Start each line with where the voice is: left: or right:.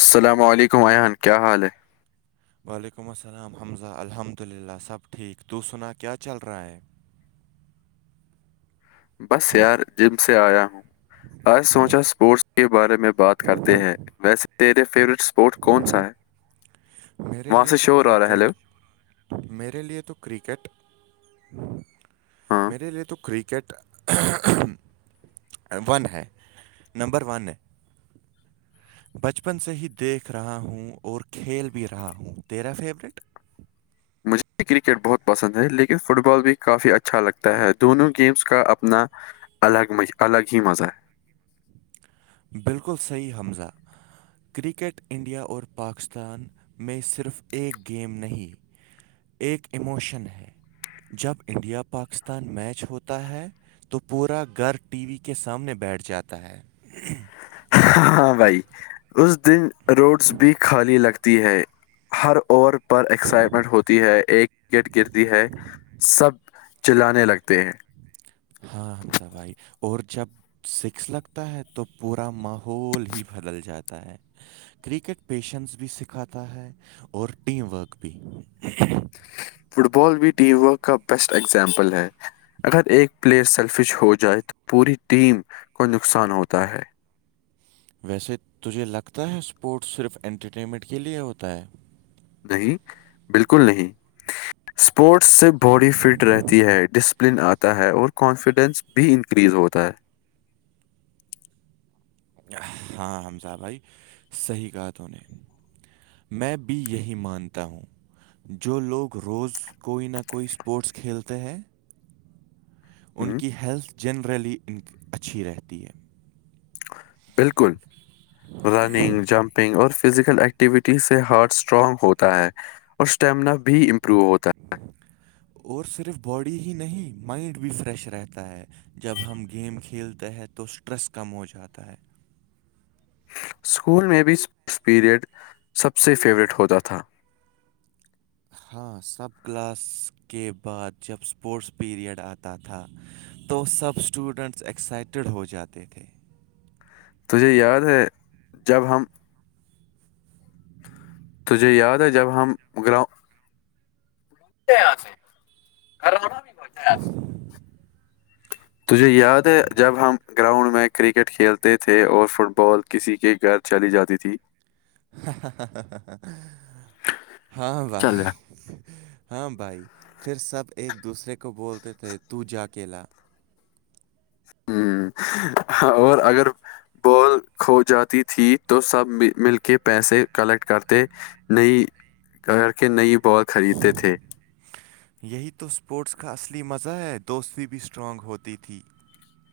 left: السلام علیکم ایان کیا حال ہے
right: وعلیکم السلام حمزہ الحمد للہ سب ٹھیک تو سنا کیا چل رہا ہے
left: بس یار جم سے آیا ہوں آج سوچا اسپورٹس کے بارے میں بات کرتے ہیں ویسے تے فیور اسپورٹ کون سا ہے
right: میرے
left: وہاں
right: لیے
left: سے
right: تو
left: شور آ رہا ہے ہیلو
right: کرکٹ میرے لیے تو کرکٹ
left: ہاں
right: میرے لیے تو کرکٹ ون ہے نمبر ون ہے بچپن سے ہی دیکھ رہا ہوں اور کھیل بھی رہا ہوں تیرا فیوریٹ
left: مجھے کرکٹ بہت پسند ہے لیکن فٹ بال بھی کافی اچھا لگتا ہے دونوں گیمس کا اپنا الگ مھ الگ ہی مزہ
right: بالکل صحی حمزہ کرکٹ انڈیا اور پاکستان میں صرف ایک گیم نہیں ایک اموشن ہے جب انڈیا پاکستان میچ ہوتا ہے تو پورا گھر ٹی وی کے سامنے بیٹھ جاتا ہے
left: ہاں بھائی اس دن روڈس بھی خالی لگتی ہے ہر اوور پر ایکسائٹمنٹ ہوتی ہے ایک وکٹ گرتی ہے سب چلانے لگتے ہیں
right: ہاں حمزہ بھائی اور جب سکس لگتا ہے تو پورا ماحول ہی بدل جاتا ہے کرکٹ پیشنس بھی سکھاتا ہے اور ٹیم ورک بھی
left: فٹ بال بھی ٹیم ورک کا بیسٹ اگزامپل ہے اگر ایک پلیئر سیلفش ہو جائے تو پوری ٹیم کو نقصان ہوتا ہے
right: ویسے تجھے لگتا ہے اسپورٹس صرف انٹرٹینمنٹ کے لیے ہوتا ہے
left: نہیں بالکل نہیں اسپورٹس سے باڈی فٹ رہتی ہے ڈسپلن آتا ہے اور کانفیڈینس بھی انکریز ہوتا ہے
right: ہاں حمزاہ بھائی صحیح کہا تو نے میں بھی یہی مانتا ہوں جو لوگ روز کوئی نہ کوئی اسپورٹس کھیلتے ہیں ان
left: ہ
right: کی ہیلتھ جنرلی اچھی رہتی ہے
left: بالکل رننگ جمپنگ اور فزیکل ایکٹیویٹی سے ہارٹ اسٹرانگ ہوتا ہے اور اسٹیمنا بھی امپروو ہوتا ہے
right: اور صرف باڈی ہی نہیں مائنڈ بھی فریش رہتا ہے جب ہم گیم کھیلتے ہیں تو اسٹریس کم ہو جاتا ہے
left: اسکول میں بھی اسپورٹس پیریڈ سب سے فیوریٹ ہوتا تھا
right: ہاں سب کلاس کے بعد جب اسپورٹس پیریڈ آتا تھا تو سب اسٹوڈنٹس ایکسائٹیڈ ہو جاتے تھے
left: تجھے یاد ہے جب ہم تجھے یاد ہے جب ہم گراؤ آ سے آرام
right: ف
left: تجھے یاد ہے جب ہم گراؤنڈ میں کرکٹ کھیلتے تھے اور فٹ بال کسی کے گھر چلی جاتی تھی
right: ہاں بھائی
left: چل رہا
right: ہاں بھائی پھر سب ایک دوسرے کو بولتے تھے تو جاکیلاا
left: ہوں اور اگر بال کھو جاتی تھی تو سب مل کے پیسے کلیکٹ کرتے نئی کر کے نئی بال خریدتے تھے
right: یہی تو اسپورٹس کا اصلی مزہ ہے دوست بھی اسٹرانگ ہوتی تھی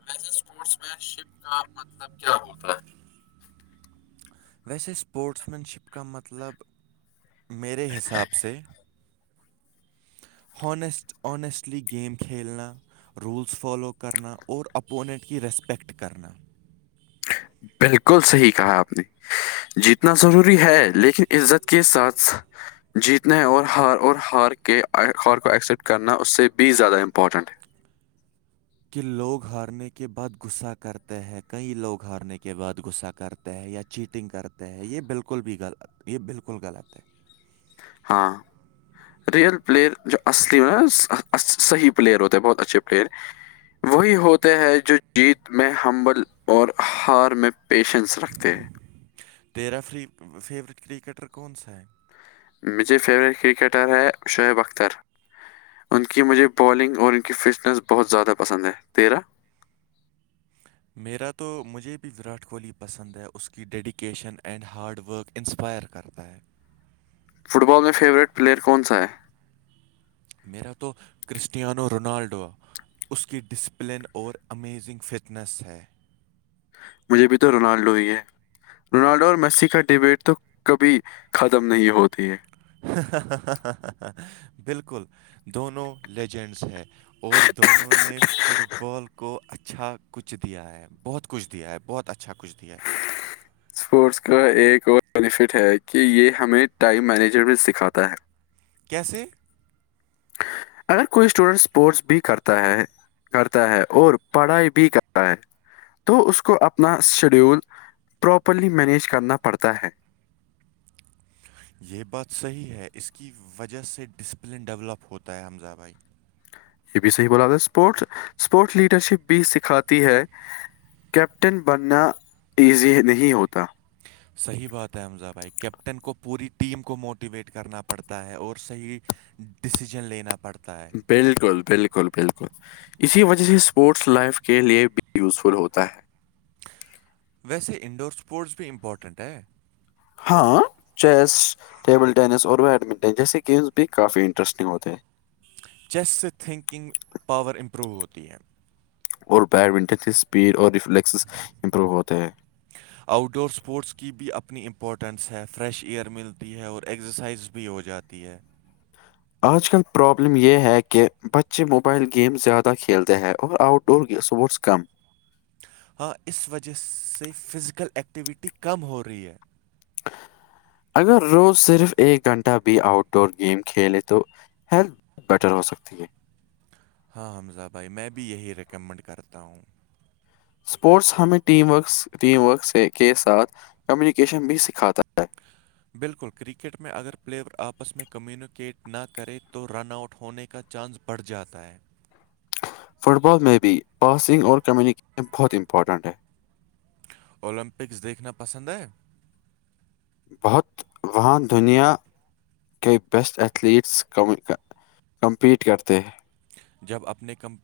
left: ای اسپٹ م شپ کا مطلب کیا ہوتا ہے
right: ویسے اسپورٹس مینشپ کا مطلب میرے حساب سے ہانسٹ آنیسٹلی گیم کھیلنا رولس فالو کرنا اور اپوننٹ کی ریسپیکٹ کرنا
left: بالکل صحیح کہا آپ نے جیتنا ضروری ہے لیکن عزت کے ساتھ جیتنے اور ہار اور ہار کے ہار کو ایکسیپٹ کرنا اس سے بھی زیادہ امپورٹنٹ ہے
right: کہ لوگ ہارنے کے بعد غصہ کرتے ہیں کئی لوگ ہارنے کے بعد غصہ کرتے ہے یا چیٹنگ کرتے ہیں یہ بالکل بھی غلط یہ بالکل غلط ہے
left: ہاں ریئل پلیئر جو اصلی صحیح پلیئر ہوتے ہیں بہت اچھے پلیئر وہی ہوتے ہے جو جیت میں حنبل اور ہار میں پیشنس رکھتے ہیں
right: تیرا فیوریٹ کرکٹر کون سا ہے
left: مجھے فیوریٹ کرکٹر ہے شعیب اختر ان کی مجھے بالنگ اور ان کی فٹنس بہت زیادہ پسند ہے تیرہ
right: میرا تو مجھے بھی وراٹ کوہلی پسند ہے اس کی dedication and hard work inspire کرتا ہے
left: فٹ بال میں فیوریٹ پلیئر کون سا ہے
right: میرا تو کرسٹییاانو روونالڈو آ اس کی ڈسپلن اور امیزنگ فٹنس ہے
left: مجھے بھی تو رونالڈو ہی ہے رونالڈو اور میسی کا ڈبیٹ تو کبھی ختم نہیں ہوتی ہے
right: بالکل دونوں لیجنڈس ہے اور دونوں نے فٹ بال کو اچھا کچھ دیا ہے بہت کچھ دیا ہے بہت اچھا کچھ دیا ہے
left: اسپورٹس کا ایک اور بینیفٹ ہے کہ یہ ہمیں ٹائم مینیجرمٹ سکھاتا ہے
right: کیسے
left: اگر کوئی اسٹوڈنٹ اسپورٹس بھی کرتا ہے کرتا ہے اور پڑھائی بھی کرتا ہے تو اس کو اپنا شیڈیول پراپرلی مینیج کرنا پڑتا ہے
right: یہ بات صحیح ہے اس کی وجہ سے ڈسپلن ڈیولپ ہوتا ہے حمزہ بھائی
left: یہ بھی صح بولا د اسپورٹ اسپورٹس لیڈر شپ بھی سکھاتی ہے کیپٹن بننا ایزی نہیں ہوتا
right: س صحیح بات ہے حمزہ بھائی کیپٹن کو پوری ٹیم کو موٹیویٹ کرنا پڑتا ہے اور صحیح ڈسیژن لینا پڑتا ہے
left: بالکل بالکل بالکل اسی وجہ سے اسپورٹس لائف کے لیے بھی یوزفل ہوتا ہے
right: ویسے انڈور اسپورٹس بھی امپورٹنٹ ہے
left: ہاں چیس ٹیبل ٹینس اور بیڈمنٹن جیسے گیمس بھی کافی انٹرسٹنگ ہوتے ہیں
right: چیسٹ سے تھنکنگ پاور امپروو ہوتی ہے
left: اور بیڈمنٹن کی اسپیڈ اور ریفلیکس امپروو ہوتے ہیں
right: آؤٹ ڈور اسپورٹس کی بھی اپنی امپورٹنس ہے فریش ایئر ملتی ہے اور ایکسرسائز بھی ہو جاتی ہے
left: آج کل پرابلم یہ ہے کہ بچے موبائل گیم زیادہ کھیلتے ہیں اور آؤٹ ڈور س اسپورٹس کام
right: ہاں اس وجہ سے فزیکل ایکٹیویٹی کم ہو رہی ہے
left: اگر روز صرف ایک گھنٹہ بھی آؤٹ ڈور گیم کھیلے تو ہیلتھ بیٹر ہو سکتی ہے
right: ہاں حمزہ بھائی میں بھی یہی ریکمنڈ کرتا ہوں
left: اسپورٹس ہمیں ٹیم ورکس ٹیم ورک کے ساتھ کمیونیکیشن بھی سکھاتا ہے
right: بالکل کرکٹ میں اگر پلیئر آپس میں کمیونکیٹ نہ کریں تو رن آؤٹ ہونے کے کا چانس بڑھ جاتا ہے
left: فٹ بال میں بھی پاسنگ اور کمیونیکیشن بہت امپورٹنٹ ہے
right: اولمپکس دیکھنا پسند ہے
left: بہت وہاں دنیا کے بیسٹ ایتھلیٹس کمپیٹ کرتے ہیں
right: جب اپنی کم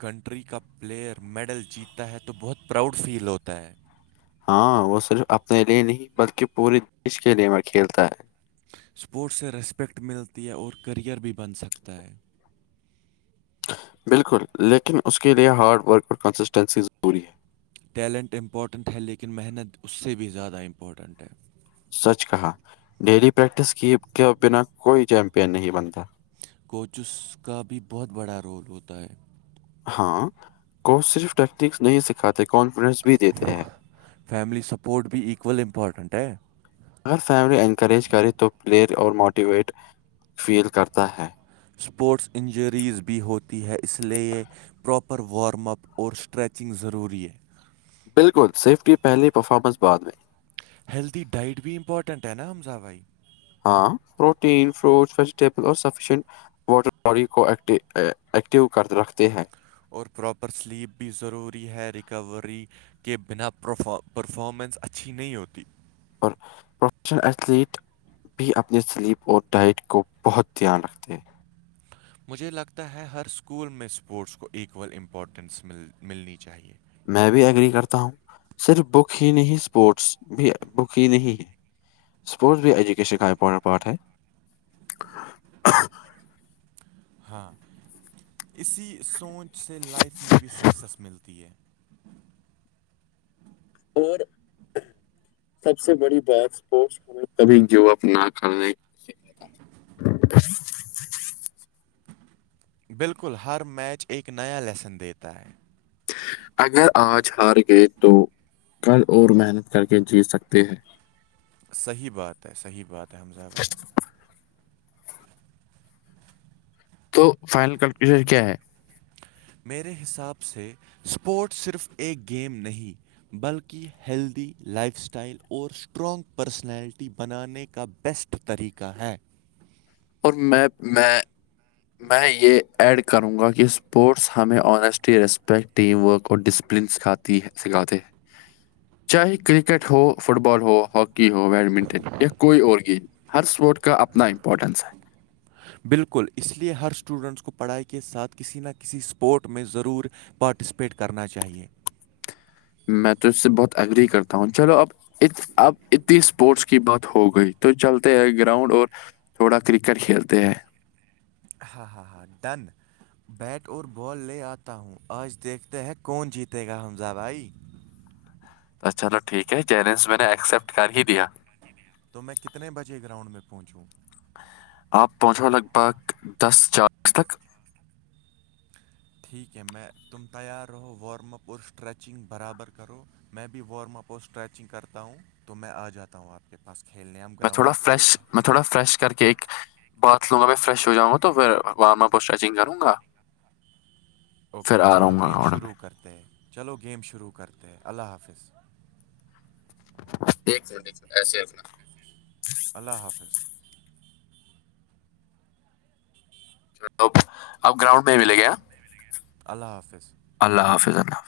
right: کنٹری کا پلیئر میڈل جیتتا ہے تو بہت پراؤڈ فیل ہوتا ہے
left: ہاں وہ صرف اپنے لیے نہیں بلکہ پورے دیش کے لیے میں کھیلتا ہے
right: اسپورٹس سے رسپیکٹ ملتی ہے اور کیرییئر بھی بن سکتا ہے
left: بالکل لیکن اس کے لئے ہارڈ ورک اور کنسسٹنسی ضروری ہے
right: ٹیلنٹ امپورٹنٹ ہے لیکن محنت اس سے بھی زیادہ امپورٹنٹ ہے
left: سچ کہا ڈیلی پریکٹس کی کے بنا کوئی چیمپئن نہیں بنتا
right: کوچز کا بھی بہت بڑا رول ہوتا ہے
left: ہاں کو صرف ٹیکنکس نہیں سکھاتے کانفیڈنس بھی دیتے ہیں
right: فیملی سپورٹ بھی ایکوول امپورٹنٹ ہے
left: اگر فیملی انکریج کرے تو پلیئر اور موٹیویٹ فیل کرتا ہے
right: اسپورٹس انجریز بھی ہوتی ہے اس لیے پراپر پر وارم اپ اور اسٹریچنگ ضروری ہے
left: بالکل سیف کی پہلی پرفارمنس بعد میں
right: ہیلدی ڈائٹ بھی امپورٹنٹ ہے نا حمزا بھائی
left: ہاں پروٹین فروٹس ویجیٹیبل اور سفیشنٹ ووٹر باڈی کو ایک ایکٹیو کر رکھتے ہیں [inaudible]
right: اور پراپر سلیپ بھی ضروری ہے ریکوری کے بنا پرفار پرفارمنس اچھی نہیں ہوتی
left: اور پروفیشنل ایتھلیٹ [inaudible] بھی اپنے سلیپ اور ڈائٹ کو بہت دھیان رکھتے ہیں
right: مجھے لگتا ہے ہر اسکول میں اسپورٹس کو ایکول امپورٹینس مل ملنی چاہیے
left: میں بھی ایگری کرتا ہوں صرف بک ہی نہیں اسپورٹس بھی بک ہی نہیں ہے اسپورٹس بھی ایجوکیشن کا امپٹ پارٹ ہے
right: [inaudible] ہاں اسی سوچ سے لائف میں بھی سکسیس ملتی ہے
left: اور سب سے بڑی بات اسپورٹس کبھی جو اپنا کلنے
right: [inaudible] بالکل ہر میچ ایک نیا لیسن دیتا ہے
left: اگر آج ہار گئے تو کل اور محنت کر کے جیت سکتے ہیں
right: صحیح بات ہے صحیح بات ہے حمزہ بھائی
left: تو فائنل کل کے لیے کیا ہے
right: میرے حساب سے اسپورٹس صرف ایک گیم نہیں بلکہ ہیلدی لائف سٹائل اور اسٹرانگ پرسنالٹی بنانے کا بیسٹ طریقہ ہے
left: اور میں میں میں یہ ایڈ کروں گا کہ اسپورٹس ہمیں آونیسٹی رسپیکٹ ٹیم ورک اور ڈسپلن سکھاتی سکھاتے ہیں
right: [inaudible]
left: چاہے کرکٹ ہو فٹ بال ہو ہاکی ہو بیڈمنٹن یا کوئی اور گیم ہر سپوٹ کا اپنا امپورٹنس ہے
right: ہاں [inaudible] بالکل اس لیے ہر اسٹوڈنٹس کو پڑھائی کے ساتھ کسی نہ کسی اسپورٹ میں ضرور پارٹسپیٹ کرنا چاہیے
left: میں تو اس سے بہت ایگری کرتا ہوں چلو اب اب اتنی اسپورٹس کی بات ہو گئی تو چلتے ہیں گراؤنڈ اور تھوڑا کرکٹ کھیلتے ہیں
right: ہاں ہاں ہاں ڈن بیٹ اور بال لے آتا ہوں آج دیکھتے ہیں کون جیتے گا حمزہ بھائی
left: ا چلو ٹھیک ہے چیلنج میں نے ایکسپٹ کر ہی دیا
right: تو میں کتنے بجے گراؤنڈ میں پہنچوں
left: آپ پہنچو لگ بھگ دس چالیس تک
right: ٹھیک ہے میں تم تیار رہو وارم اپ اور اسٹریچنگ برابر کرو میں بھی وارم اپ اور اسٹریچنگ کرتا ہوں تو میں آ جاتا ہم آپ کے پاس کھیلنے ہم گراؤنڈ
left: تھوڑا
right: میں
left: فریش
right: کھیلتے ہیں
left: میں تھوڑا فریش کر کے ایک باتھ روم ا میں فریش ہو جاؤ گا تو پھر وارم اپ اور اسٹریچنگ کروں گا پھر
right: اوکے
left: ا رہا
right: چلو
left: ہوں میں
right: گیم
left: لوٹ پے
right: شروع کرتے ہیں چلو گیم شروع کرتے ہیں اللہ حافظ
left: ایک منٹ ایک منٹ ایسے ہےنا
right: اللہ حافظ
left: مطلب اب گراؤنڈ میں ہی ملے گیا
right: اللہ حافظ
left: اللہ حافظ اللہ